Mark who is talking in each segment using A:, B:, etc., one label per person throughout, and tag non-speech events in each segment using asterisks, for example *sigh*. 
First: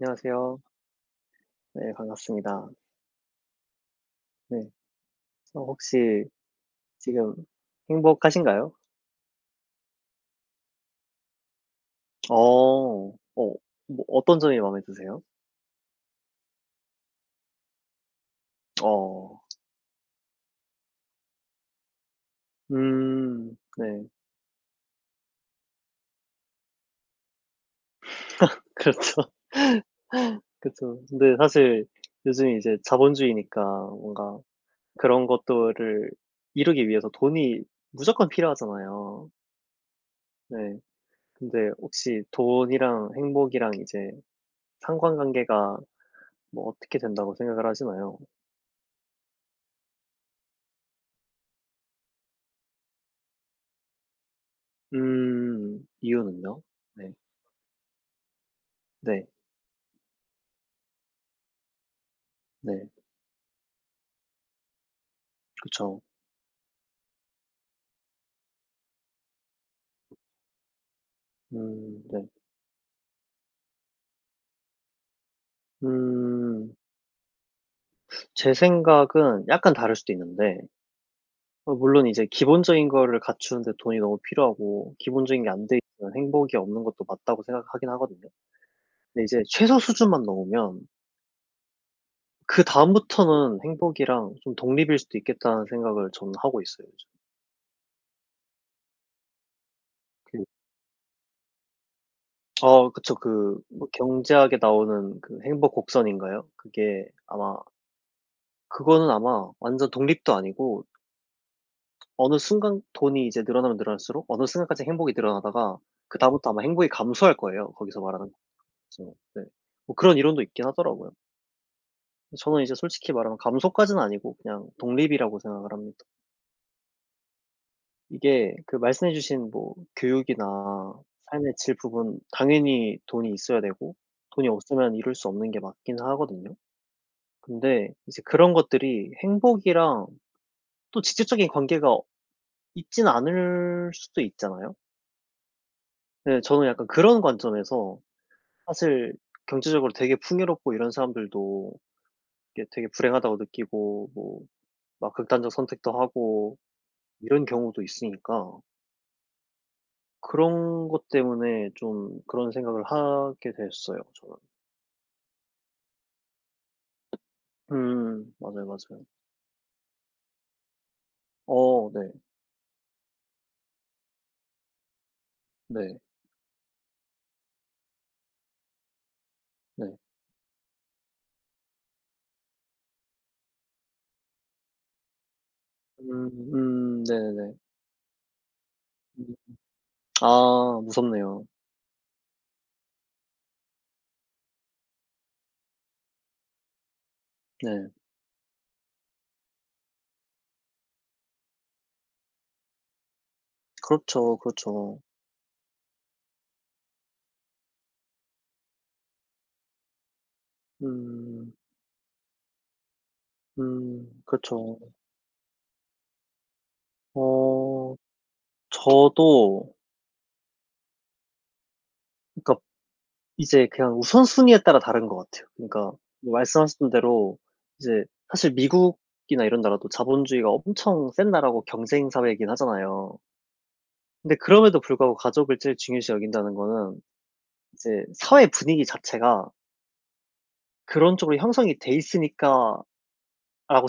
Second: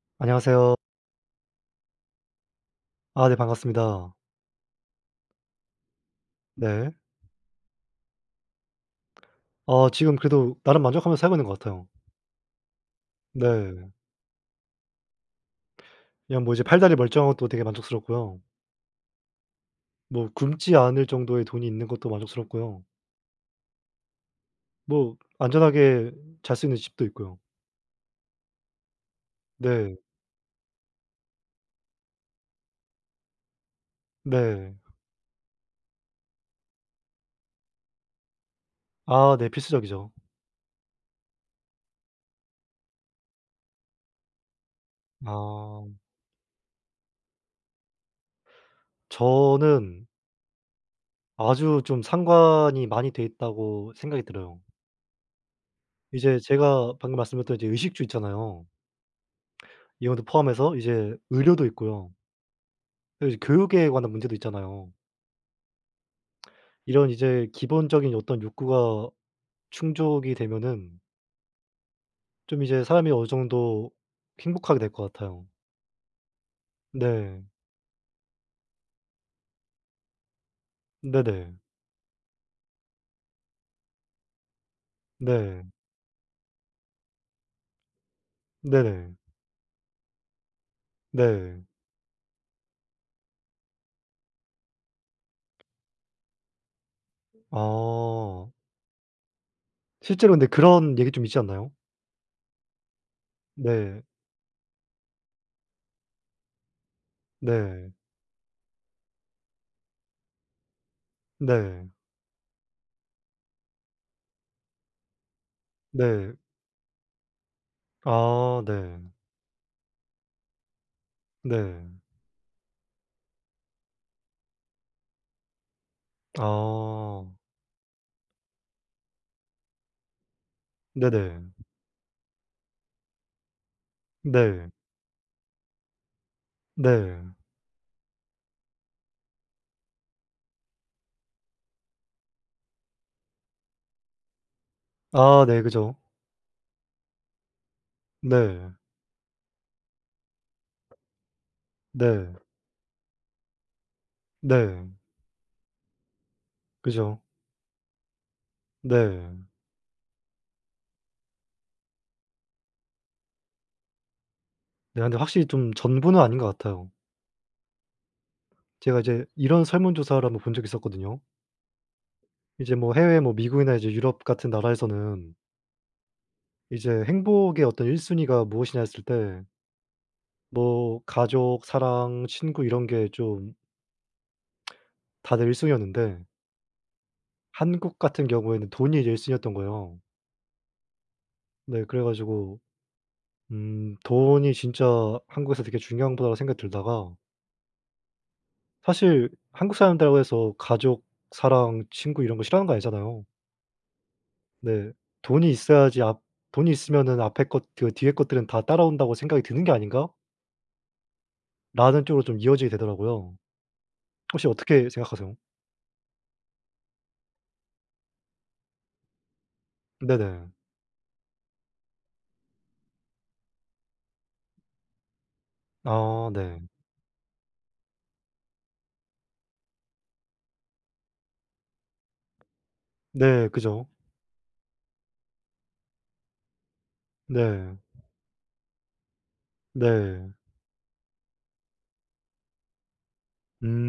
A: 안녕하세요.
B: 안녕하세요.
A: 네 반갑습니다.
B: 아 네 반갑습니다.
A: 네. 저 혹시
B: 네.
A: 지금 행복하신가요?
B: 어 지금 그래도 나름 만족하면서 살고 있는 것 같아요.
A: 어. 어
B: 네.
A: 뭐 어떤 점이 마음에 드세요?
B: 그냥 뭐 이제 팔다리 멀쩡한 것도 되게 만족스럽고요.
A: 어.
B: 뭐 굶지 않을 정도의 돈이 있는 것도 만족스럽고요.
A: 음. 네.
B: 뭐 안전하게 잘 수 있는 집도 있고요.
A: *laughs* 그렇죠.
B: 네.
A: 그쵸. 근데 사실 요즘에 이제 자본주의니까 뭔가
B: 네.
A: 그런 것들을 이루기 위해서 돈이 무조건 필요하잖아요.
B: 아 네. 필수적이죠.
A: 네. 근데 혹시 돈이랑 행복이랑 이제 상관관계가
B: 아.
A: 뭐 어떻게 된다고 생각을 하시나요?
B: 저는 아주 좀 상관이 많이 돼 있다고 생각이 들어요.
A: 음.
B: 이제
A: 이유는요?
B: 제가
A: 네.
B: 방금 말씀드렸던 이제 의식주 있잖아요.
A: 네.
B: 이것도 포함해서 이제 의료도 있고요.
A: 네.
B: 여 이 교육에 관한 문제도 있잖아요.
A: 그쵸.
B: 이런 이제 기본적인 어떤 욕구가 충족이 되면은
A: 음 네.
B: 좀 이제 사람이 어느 정도 행복하게 될 것 같아요.
A: 음.
B: 네.
A: 제 생각은 약간 다를 수도 있는데
B: 네네.
A: 어 물론 이제 기본적인 거를 갖추는 데 돈이 너무 필요하고 기본적인 게
B: 네.
A: 안 돼 있으면 행복이 없는 것도 맞다고 생각하긴 하거든요.
B: 네네.
A: 근데 이제 '최소 수준만 넘으면'
B: 네.
A: '그다음부터는 행복이랑 좀 독립일 수도 있겠다.'는 생각을 저는 하고 있어요, 요즘.
B: 어. 실제로
A: 그
B: 근데 그런 얘기 좀 있지 않나요?
A: 어 그쵸. 그 뭐
B: 네.
A: 경제학에 나오는 그 행복 곡선인가요? 그게 아마
B: 네.
A: 그거는 아마 완전 독립도 아니고
B: 네.
A: 어느 순간 돈이 이제 늘어나면 늘어날수록 어느 순간까지 행복이 늘어나다가 그
B: 네.
A: 다음부터 아마 행복이 감소할 거예요. 거기서 말하는
B: 아 네.
A: 그쵸 네. 뭐 그런 이론도 있긴 하더라고요.
B: 네.
A: 저는 이제 솔직히 말하면 감소까지는 아니고 그냥 독립이라고 생각을 합니다.
B: 어.
A: 이게 그 말씀해 주신 뭐 교육이나
B: 네네.
A: 삶의 질 부분 당연히 돈이 있어야 되고 돈이
B: 네.
A: 없으면 이룰 수 없는 게 맞긴 하거든요.
B: 네.
A: 근데 이제 그런 것들이 행복이랑 또 직접적인 관계가 있진 않을 수도 있잖아요.
B: 아 네 그죠.
A: 네 저는 약간 그런 관점에서
B: 네.
A: 사실 경제적으로 되게 풍요롭고 이런 사람들도
B: 네.
A: 이게 되게 불행하다고 느끼고 뭐
B: 네.
A: 막 극단적 선택도 하고
B: 그죠.
A: 이런 경우도 있으니까
B: 네.
A: 그런 것 때문에 좀 그런 생각을 하게 됐어요, 저는.
B: 네. 근데 확실히 좀 전부는 아닌 것 같아요.
A: 음. 맞아요,
B: 제가
A: 맞아요.
B: 이제 이런 설문 조사를 1 번 본 적이 있었거든요.
A: 어 네.
B: 이제 뭐 해외 뭐 미국이나 이제 유럽 같은 나라에서는
A: 네.
B: 이제 행복의 어떤 1 순위가 무엇이냐 했을 때
A: 네.
B: 뭐 가족, 사랑, 친구 이런 게 좀 *smacks lips* 다들 1 순위였는데
A: 음 음. 네네네.
B: 한국 같은 경우에는 돈이 이제 1
A: 음.
B: 순위이었던 거에요.
A: 아 무섭네요.
B: 네. 그래 가지고 음 돈이 진짜 한국에서 되게 중요한 거라고 생각 들다가
A: 네.
B: 사실 한국 사람들이라고 해서 가족, 사랑, 친구 이런 거 싫어하는 거 아니잖아요.
A: 그렇죠,
B: 네.
A: 그렇죠.
B: '돈이 있어야지 앞 돈이 있으면 앞에 것 그 뒤에 것들은 다 따라온다고 생각이 드는 게 아닌가?'
A: 음.
B: 라는 쪽으로 좀 이어지게 되더라고요.
A: 음
B: 혹시
A: 그쵸.
B: 어떻게 생각하세요?
A: 어 저도
B: 네네.
A: 그러니까 이제 그냥 우선 순위에 따라 다른 것 같아요. 그러니까
B: 아
A: 뭐
B: 네.
A: 말씀하셨던 대로 이제 사실 미국이나 이런 나라도 자본주의가 엄청 센 나라고 경쟁 사회이긴 하잖아요.
B: 네 그죠.
A: 근데 그럼에도 불구하고 가족을 제일 중요시 여긴다는 거는
B: 네.
A: 이제 '사회 분위기 자체가'
B: 네.
A: '그런 쪽으로 형성이 돼 있으니까.'라고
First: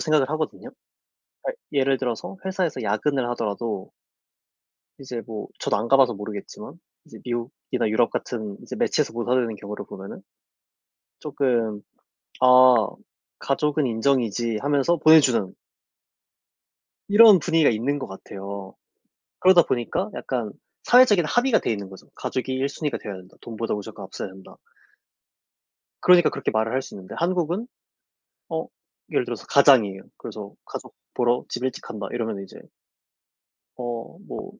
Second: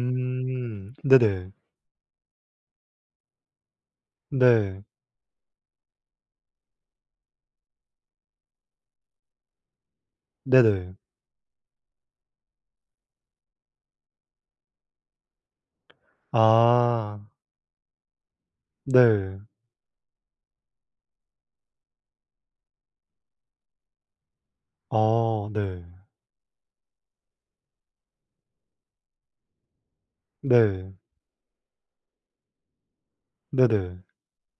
A: 생각을 하거든요.
B: 네네.
A: 그러니까 예를 들어서 회사에서 야근을 하더라도
B: 네.
A: 이제 뭐 저도 안 가 봐서 모르겠지만 이제 미국이나 유럽 같은 이제 매체에서 보여주는 경우를 보면은
B: 네네.
A: 쪼끔 '아 가족은 인정이지.' 하면서 보여주는
B: 아.
A: 이런 분위기가 있는 것 같아요.
B: 네.
A: 그러다 보니까 약간 사회적인 합의가 돼 있는 거죠. '가족이 1 순위가 되어야 된다. 돈보다 무조건 앞서야 한다.'
B: 어 네.
A: 그러니까 그렇게 말을 할 수 있는데 한국은 어 예를 들어서 가장이에요. 그래서 "가족
B: 네.
A: 보러 집에 일찍 간다." 이러면 이제
B: 네네.
A: 어 뭐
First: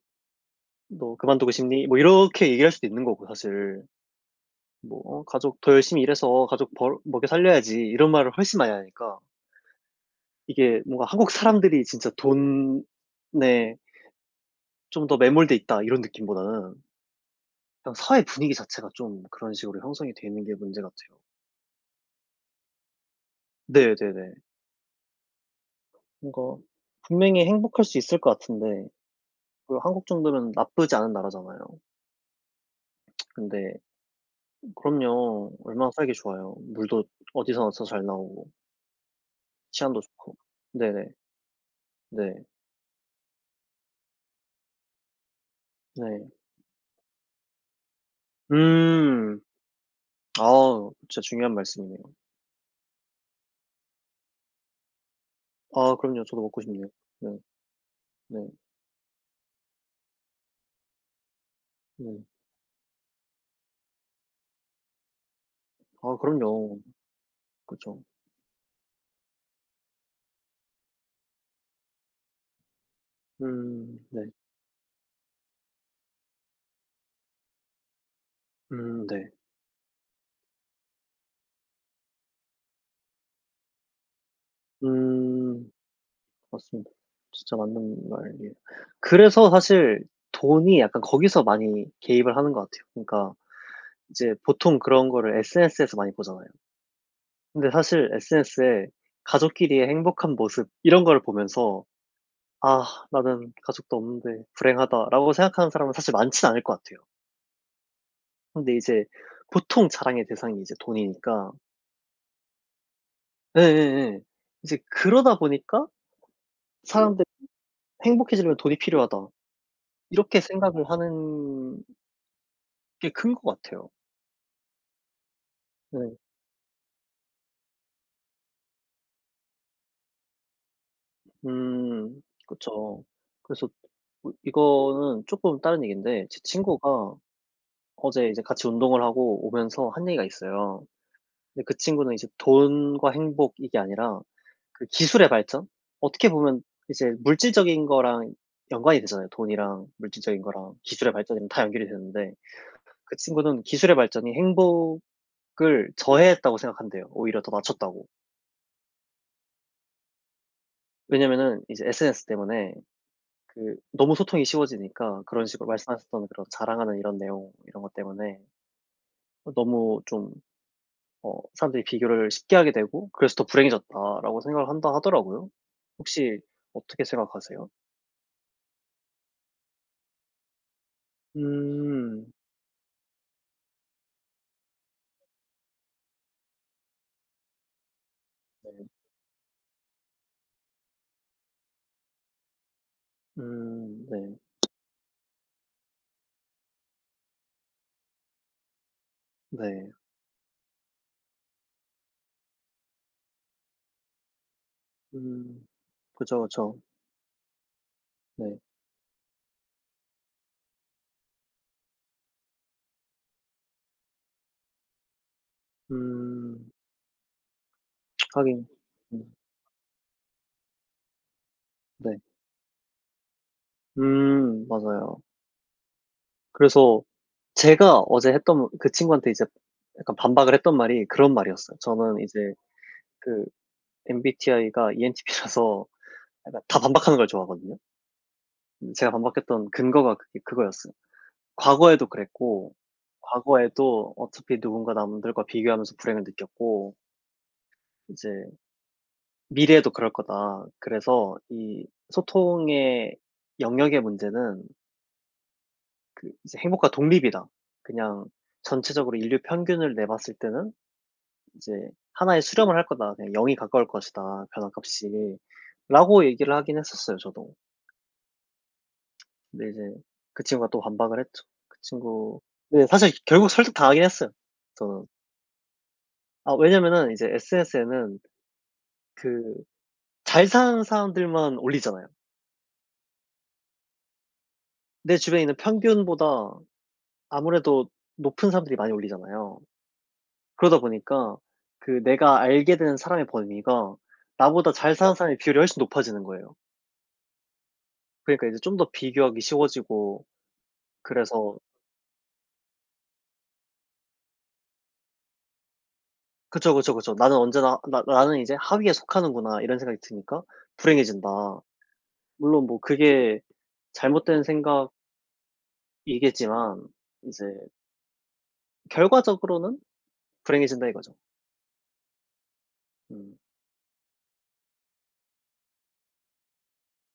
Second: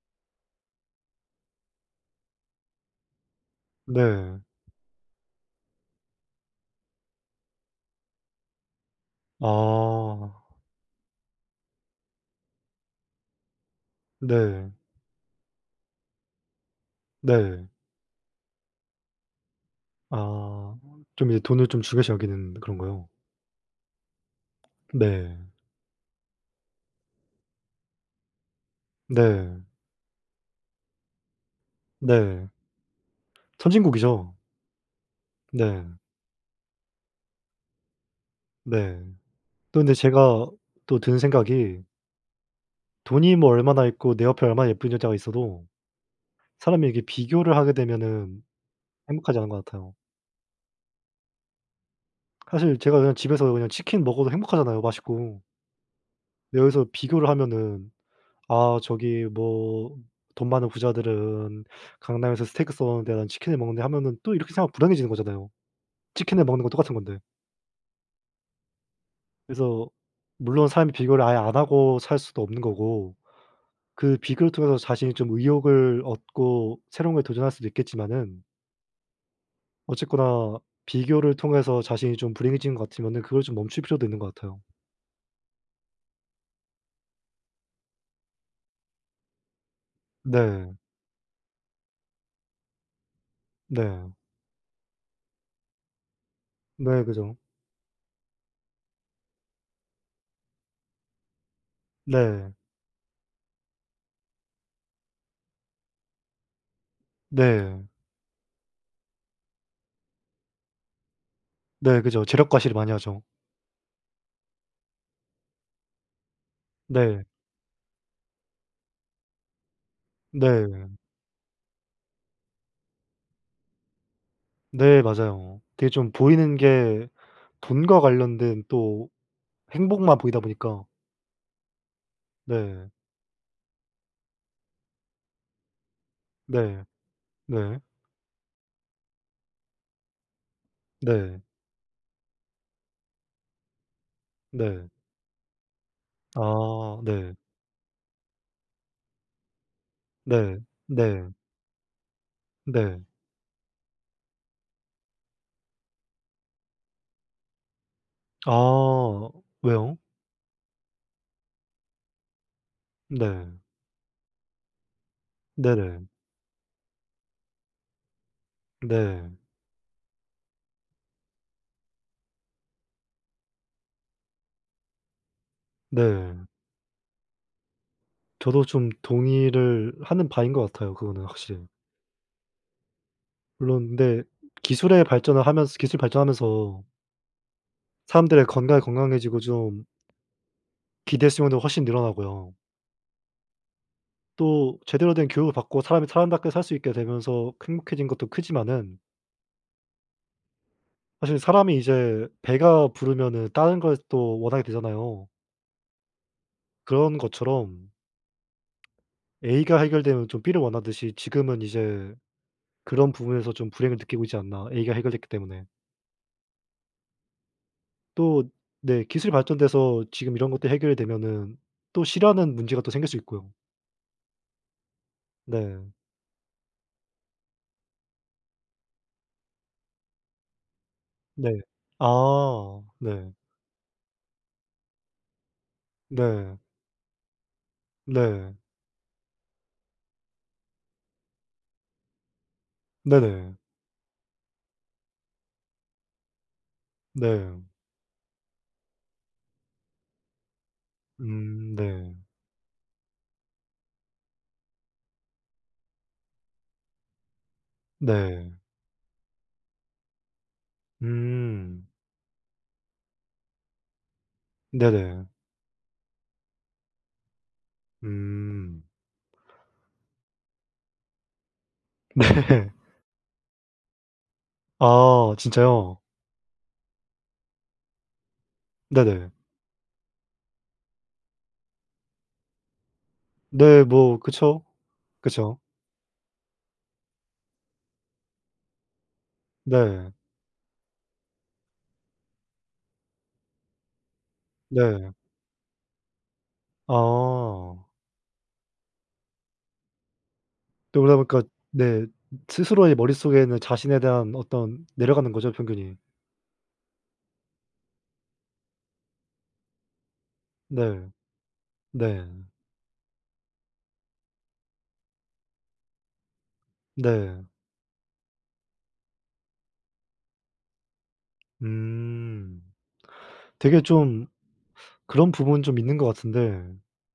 A: "너 그만두고 싶니?" 뭐 이렇게 얘기할 수도 있는 거고 사실
B: 네.
A: 뭐 어 가족 "더 열심히 일해서 가족 벌 먹여 살려야지." 이런 말을 훨씬 많이 하니까
B: 아.
A: 이게 뭔가 '한국 사람들이 진짜 돈에'
B: 네.
A: '좀 더 매몰돼 있다.' 이런 느낌보다는
B: 네.
A: 그냥 사회 분위기 자체가 좀 그런 식으로 형성이
B: 아.
A: 돼 있는 게
B: 어
A: 문제 같아요.
B: 좀 이제 돈을 좀 중요시 여기는 그런거요.
A: 네 네네.
B: 네.
A: 뭔가 분명히 행복할 수 있을 것 같은데
B: 네.
A: 그 한국 정도면 나쁘지 않은 나라잖아요.
B: 네.
A: *tsk* 근데
B: 선진국이죠.
A: 그럼요. 얼마나
B: 네.
A: 살기 좋아요. 물도 어디서나 다 잘 나오고
B: 네. 또 근데
A: 치안도 좋고.
B: 제가 또
A: 네네.
B: 든 생각이
A: 네.
B: 돈이 뭐 얼마나 있고 내 옆에 얼마나 예쁜 여자가 있어도
A: 네.
B: 사람이 이렇게 비교를 하게 되면은 행복하지
A: 음.
B: 않은 것 같아요.
A: 아 진짜 중요한 말씀이네요.
B: 사실 제가 그냥 집에서 그냥 치킨 먹어도 행복하잖아요, 맛있고.
A: 아 그럼요. 저도
B: 네
A: 먹고
B: 여기서
A: 싶네요.
B: 비교를
A: 네.
B: 하면은
A: 네.
B: '아 저기 뭐 돈 많은 부자들은
A: 음.
B: 강남에서 스테이크 써는데 나는 치킨을 먹는데.' 하면은 또 이렇게 생각하면 불행해지는 거잖아요.
A: 아
B: 치킨을 먹는 건
A: 그럼요.
B: 똑같은 건데.
A: 그쵸.
B: 그래서 물론 사람이 비교를 아예 안 하고 살 수도 없는 거고
A: 음
B: 그
A: 네.
B: 비교를 통해서 자신이 좀 의욕을 얻고 새로운 것에 도전할 수도 있겠지만은
A: 음 네.
B: 어쨌거나 비교를 통해서 자신이 좀 불행해진 것 같으면은 그걸 좀 멈출 필요도 있는 것 같아요.
A: 음. 맞습니다. 진짜 맞는 말이에요. 그래서 사실
B: 네.
A: 돈이 약간 거기서 많이 개입을 하는 것 같아요. 그러니까
B: 네.
A: 이제 보통 그런 거를 SNS에서 많이 보잖아요.
B: 네 그죠.
A: 근데 사실 SNS에 가족끼리의 행복한 모습 이런 걸 보면서
B: 네.
A: '아 나는 가족도 없는데 불행하다.'라고 생각하는 사람은 사실 많진 않을 것 같아요.
B: 네.
A: 근데 이제 보통 자랑의 대상이 이제 돈이니까
B: 네 그죠. 재력 과시를 많이 하죠.
A: 예예예. 이제 그러다 보니까 사람들이
B: 네.
A: '행복해지려면 돈이 필요하다.' 이렇게 생각을
B: 네.
A: 하는 게 큰 것 같아요.
B: 네 맞아요. 그게 좀
A: 네.
B: 보이는게 돈과 관련된 또 행복만 보이다 보니까.
A: 음
B: 네.
A: 그쵸. 그래서 어 이거는 쪼끔 다른 얘긴데 제
B: 네.
A: 친구가
B: 네.
A: 어제 이제 같이 운동을 하고 오면서 한 얘기가 있어요.
B: 네.
A: 근데 그 친구는 이제 돈과 행복 이게 아니라 그
B: 네.
A: 기술의 발전? 어떻게 보면
B: 아
A: 이제
B: 네.
A: 물질적인 거랑 연관이 되잖아요. 돈이랑 물질적인
B: 네.
A: 거랑 기술의
B: 네.
A: 발전이랑 다 연결이 되는데
B: 네.
A: 그 친구는 기술의 발전이 행복을 저해했다고 생각한대요, 오히려 더 낮췄다고.
B: 아 왜요?
A: 왜냐면은 이제 SNS 때문에
B: 네.
A: 그 너무 소통이 쉬워지니까 그런 식으로
B: 네네.
A: 말씀하셨던 '그런 자랑하는 이런 내용 이런 것 때문에
B: 네.
A: 너무 좀 어 사람들이 비교를 쉽게 하게 되고 그래서 더 불행해졌다.'라고 생각을 한다 하더라고요. 혹시
B: 네.
A: 어떻게 생각하세요?
B: 저도 좀 동의를 하는 바인 것 같아요, 그거는 확실히.
A: 음.
B: 물론 근데 기술의 발전을 하면서 기술이 발전하면서 사람들의 건강이
A: 네.
B: 건강해지고 좀 기대수명도 훨씬 늘어나고요.
A: 음 네. *smacks lips*
B: 또 제대로 된 교육을 받고 사람이 사람답게 살 수 있게 되면서 행복해진 것도 크지만은
A: 네.
B: 사실 사람이 이제 배가 부르면은 다른 걸 또 원하게 되잖아요.
A: 음. 그죠 그쵸.
B: 그런 것처럼
A: 네.
B: ...에이가 해결되면 좀 비를 원하듯이 지금은 이제 그런 부분에서 좀 불행을 느끼고 있지 않나, 에이가 해결됐기 때문에.
A: 음. *tsk*
B: 또
A: 하긴
B: 네 기술이
A: 음.
B: 발전돼서 지금 이런 것들이 해결이 되면은 또
A: 네.
B: 싫어하는 문제가 또 생길 수 있고요.
A: 음 맞아요.
B: 네.
A: 그래서 제가 어제 했던 그 친구한테 이제 약간 반박을 했던 말이 그런
B: 네.
A: 말이었어요. 저는 이제
B: 아 네.
A: 그 MBTI가 ENTP라서
B: 네.
A: 약간 다 반박하는 걸 좋아하거든요.
B: 네.
A: 음 제가 반박했던 근거가 그게 그거였어요. "과거에도 그랬고
B: 네네.
A: 과거에도 어차피 누군가 남들과 비교하면서 불행을 느꼈고"
B: 네.
A: "...이제 미래에도 그럴 거다." 그래서
B: 음
A: 이
B: 네.
A: 소통의 영역의 문제는 그 이제 "행복과 독립이다. 그냥
B: 네.
A: 전체적으로 인류 평균을 내 봤을 때는 이제
B: 음.
A: 하나에 수렴을 할 거다. 네 0 이 가까울 것이다,
B: 네네.
A: 변화값이." 라고 얘기를 하긴 했었어요, 저도.
B: 음.
A: *tsk* 근데 이제 그 친구가 또 반박을 했죠. 그 친구
B: 네.
A: 네 사실 결국 설득 당하긴 했어요, 저는.
B: 아 진짜요?
A: 아 왜냐면은 이제 SNS에는
B: 네네.
A: 그 잘 사는 사람들만 올리잖아요.
B: 네 뭐 그쵸.
A: 내 주변에 있는
B: 그죠.
A: 평균보다 아무래도 높은 사람들이 많이 올리잖아요.
B: 네.
A: 그러다 보니까 그 내가 알게 된 사람의 범위가 나보다 잘
B: 네.
A: 사는 사람의 비율이 훨씬 높아지는 거예요.
B: 아.
A: 그러니까 이제 좀 더 비교하기 쉬워지고
B: 또 그러다 보니까
A: 그래서
B: 네 스스로의 머릿속에 있는 자신에 대한 어떤 내려가는 거죠, 평균이.
A: 그쵸, 그쵸, 그쵸. 나는 언제나 나 '나는 이제 하위에 속하는구나.' 이런 생각이 드니까
B: 네.
A: 불행해진다.
B: 네.
A: 물론 뭐 그게 잘못된 생각 이겠지만
B: 네.
A: 이제 결과적으로는 불행해진다 이거죠.
B: 음.
A: 음.
B: 되게 좀 그런 부분은 좀 있는 것 같은데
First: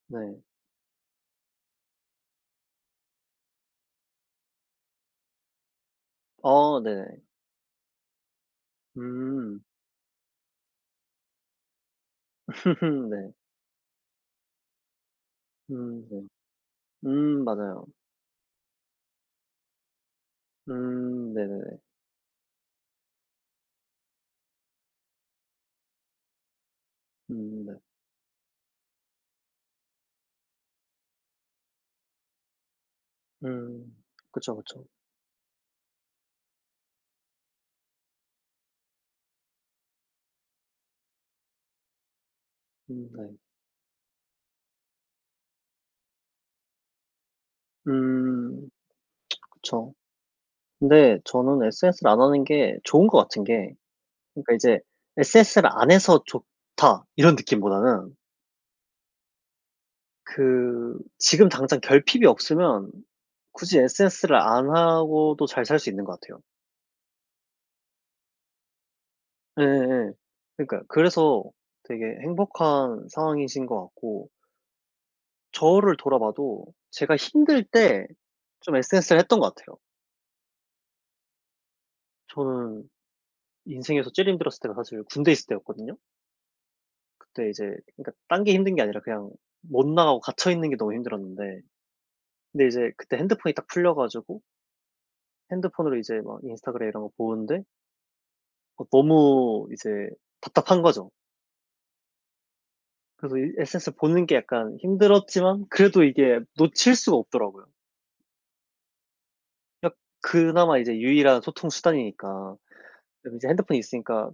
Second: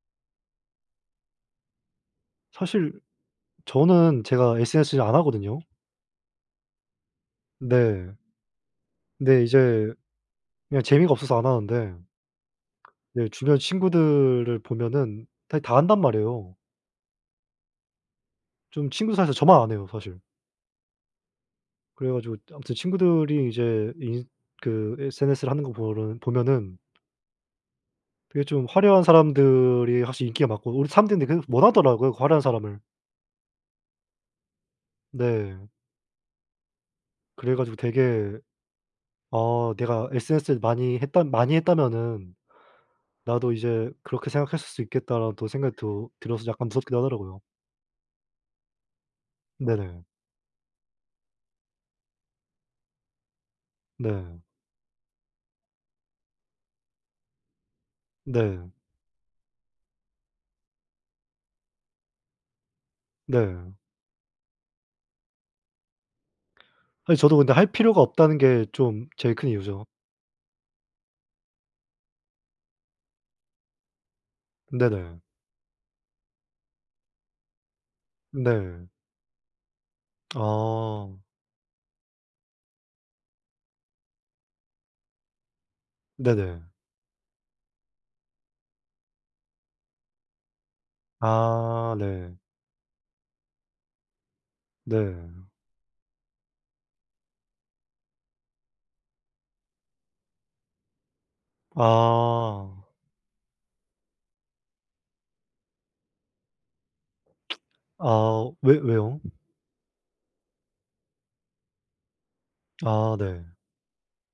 A: 네.
B: 사실 저는 제가 SNS를 안 하거든요.
A: 어 네.
B: 네. 근데
A: 음.
B: 이제 그냥 재미가 없어서 안 하는데
A: *laughs*
B: 네
A: 네.
B: 주변 친구들을 보면은 타 다 한단
A: 음 네.
B: 말이에요.
A: 음 맞아요.
B: 좀 친구들 사이에서 저만 안 해요, 사실.
A: 음 네네네.
B: 그래 가지고 아무튼 친구들이 이제 인 그 SNS를 하는 거 보른 보면은
A: 음 네.
B: 그게 좀 화려한 사람들이 확실히 인기가 많고 우리 사람들이 근데 계속 원하더라고요, 그 화려한 사람을.
A: 음. 그쵸, 그쵸.
B: 네. 그래 가지고 되게 아 '내가 SNS를 많이 했던 많이 했다면은
A: 음 네.
B: 나도 이제 그렇게 생각했을 수 있겠다.'라는 또 생각이 들 들어서 약간 무섭기도 하더라고요.
A: 음. *tsk* 그쵸.
B: 네네.
A: 근데 저는 SNS를 안 하는 게 좋은 것 같은 게
B: 네.
A: 그니까 이제 'SNS를 안 해서 좋다.' 이런 느낌보다는
B: 네.
A: 그 지금 당장 결핍이 없으면
B: 네.
A: 굳이 SNS를 안 하고도 잘 살 수 있는 것 같아요.
B: 사실 저도 근데 할 필요가 없다는 게 좀 제일 큰 이유죠.
A: 예예예 그러니까요. 그래서 되게 행복한 상황이신 것 같고
B: 네네.
A: 저를 돌아봐도 제가 힘들 때 좀
B: 네.
A: SNS를 했던 것 같아요.
B: 아.
A: 저는 인생에서 제일 힘들었을 때가 사실 군대에 있을 때였거든요.
B: 네네.
A: 그때 이제 그니까 딴 게 힘든 게 아니라 그냥 못 나가고 갇혀 있는 게 너무 힘들었는데
B: 아 네.
A: 근데 이제 그때 핸드폰이 딱 풀려 가지고
B: 네.
A: 핸드폰으로 이제 막 인스타그램 이런 거 보는데 어 너무 이제 답답한 거죠.
B: 아.
A: 그래서 이 SNS 보는 게 약간 힘들었지만 그래도 이게 놓칠 수가 없더라고요.
B: 아 어 왜 왜요?
A: 그냥 그나마 이제 유일한 소통 수단이니까
B: 아
A: 그래도
B: 네.
A: 인제 핸드폰이 있으니까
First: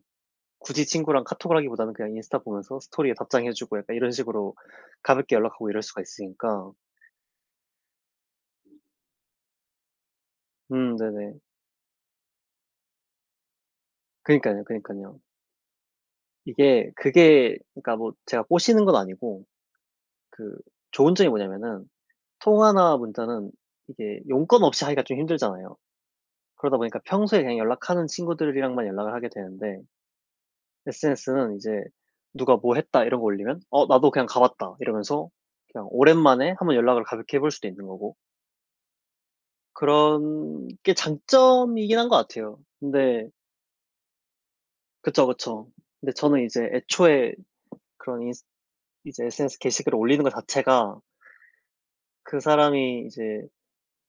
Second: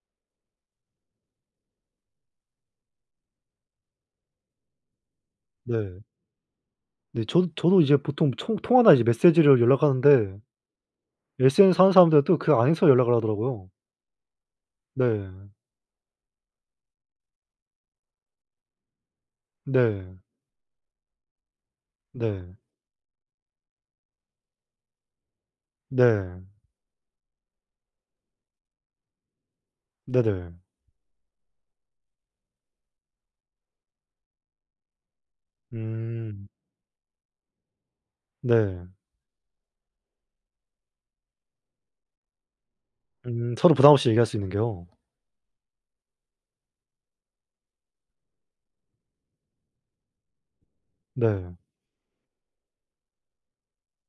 A: 굳이 친구랑 카톡을 하기보다는 그냥 인스타 보면서 스토리에 답장해 주고 약간 이런 식으로 가볍게 연락하고 이럴
B: 네.
A: 수가 있으니까
B: 네 저도 저도 이제 보통 총 통화나 이제 메시지로 연락하는데
A: 음 네네.
B: SNS 하는 사람들은 또 그 안에서 연락을 하더라고요.
A: 그러니깐요, 그러니깐요.
B: 네.
A: 이게 그게 그니까 뭐 제가 꼬시는건 아니고
B: 네.
A: 그 좋은 점이 뭐냐면은
B: 네.
A: 통화나 문자는 이게 용건 없이 하기가 좀 힘들잖아요.
B: 네.
A: 그러다 보니까 평소에 그냥 연락하는 친구들이랑만 연락을 하게 되는데
B: 네네.
A: SNS 는 이제 누가 뭐 했다 이런 거 올리면 어 나도 그냥 가봤다 이러면서 그냥
B: 음.
A: 오랜만에 한번 연락을 가볍게 해볼 수도 있는 거고
B: 네.
A: 그런 게 장점이긴 한 것 같아요. 근데
B: 음 서로 부담 없이 얘기할 수 있는 게요.
A: 그쵸, 그쵸. 근데 저는 이제 애초에 그런 인스 이제 'SNS 게시글을 올리는 것 자체가'
B: 네.
A: '그 사람이 이제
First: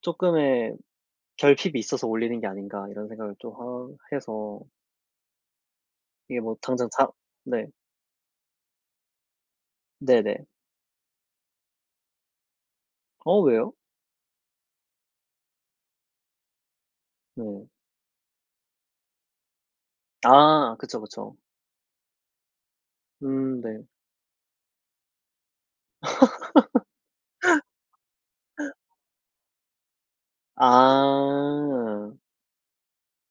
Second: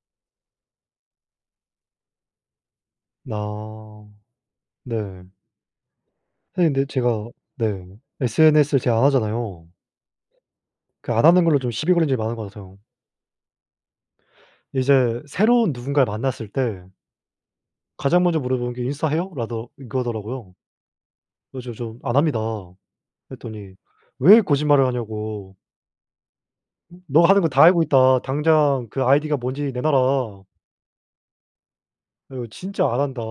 A: 쪼끔의 결핍이 있어서 올리는 게 아닌가.' 이런 생각을 좀 하
B: 아
A: 해서
B: 네.
A: 이게 뭐
B: 사실 근데
A: 당장 다
B: 제가
A: 네.
B: 네. SNS 를 제가 안 하잖아요.
A: 네네.
B: 그 안 하는 걸로 좀 시비 걸린 적이 많은 것 같아요.
A: 어 왜요?
B: 이제 새로운 누군가를 만났을 때
A: 네.
B: 가장 먼저 물어보는 게 "인스타 해요?" 라더 이거더라고요.
A: 아 그쵸, 그쵸.
B: 그래 가지고 "저 안 합니다."
A: 음
B: 그랬더니
A: 네.
B: 왜 거짓말을 하냐고 네가 하는 거 다 알고
A: *laughs*
B: 있다. 당장 그 아이디가 뭔지 내놔라.
A: 아.
B: 어 이거 진짜 안 한다.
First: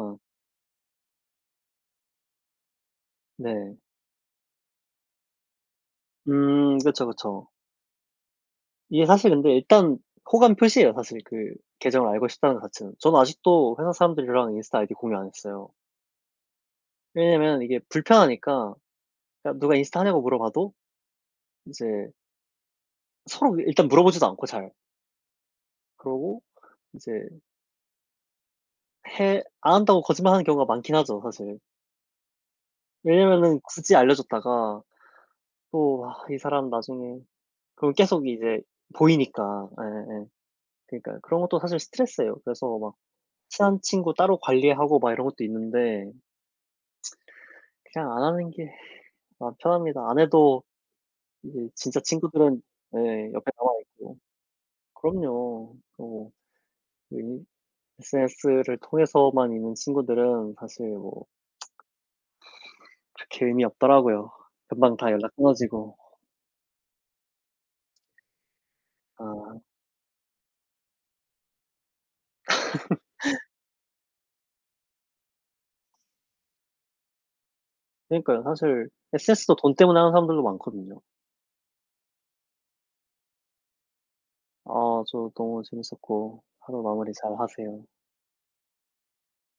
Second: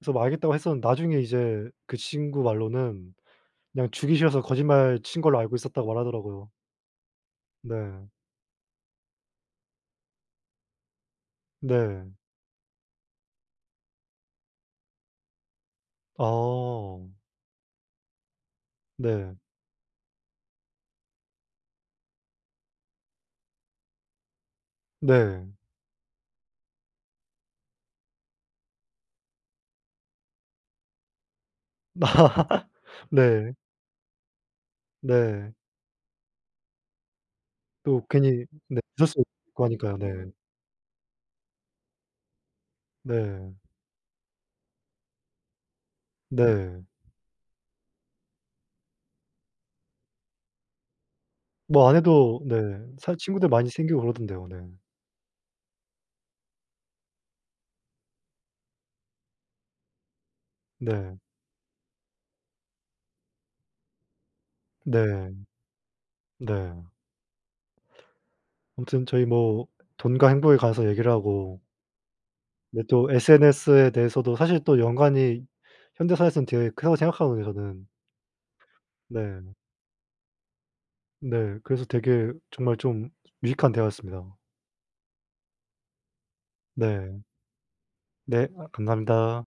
B: 그래서 뭐 알겠다고 했었는데 나중에 이제 그 친구 말로는
A: 네.
B: 그냥 주기 싫어서 거짓말 친 걸로 알고 있었다고 말하더라고요.
A: 음 그쵸, 그쵸.
B: 네.
A: 이게 사실 근데 일단 호감 표시예요, 사실 그 계정을
B: 네.
A: 알고 싶다는 거 자체는. 저는 아직도 회사 사람들이랑 인스타그램 아이디 공유 안 했어요.
B: 어.
A: 왜냐면 이게 불편하니까.
B: 네.
A: 그러니까 누가 인스타 하냐고 물어봐도 이제 서로 일단 물어보지도 않고 잘.
B: 네.
A: 그러고 이제 해 안 한다고 거짓말하는 경우가 많긴 하죠, 사실.
B: *laughs* 네.
A: 왜냐면은 굳이 알려 줬다가
B: 네.
A: 또 아 이 사람 나중에 그럼
B: 또
A: 계속
B: 괜히
A: 이제
B: 네 구설수에 오르고
A: 보이니까.
B: 하니까요. 네.
A: 예예예. 그니까요. 그런 것도 사실 스트레스예요. 그래서 막
B: 네.
A: 친한 친구 따로 관리하고 막 이런 것도 있는데
B: 네.
A: *tsk* 그냥 안 하는 게 마음 편합니다. 안 해도 이제
B: 뭐 안
A: 진짜
B: 해도
A: 친구들은
B: 네 사실
A: 네
B: 친구들
A: 옆에
B: 많이
A: 나와
B: 생기고
A: 있고.
B: 그러던데요 네.
A: 그럼요. 뭐 이 SNS를 통해서만 있는 친구들은 사실
B: 네.
A: 뭐 *tsk* 그렇게 의미 없더라고요. 금방 다
B: 네.
A: 연락 끊어지고.
B: 네. 아무튼 저희
A: 아.
B: 뭐 돈과 행복에 관해서 얘기를 하고 네 또
A: *laughs*
B: SNS에 대해서도 사실 또 연관이 현대 사회에선 되게 크다고 생각하거든요 저는.
A: 그러니까요. 사실
B: 네.
A: SNS도 돈 때문에 하는 사람들도 많거든요.
B: 네 그래서 되게 정말 좀 유익한 대화였습니다.
A: 아 저 너무 재밌었고 하루 마무리
B: 네.
A: 잘하세요.
B: 네 아 감사합니다.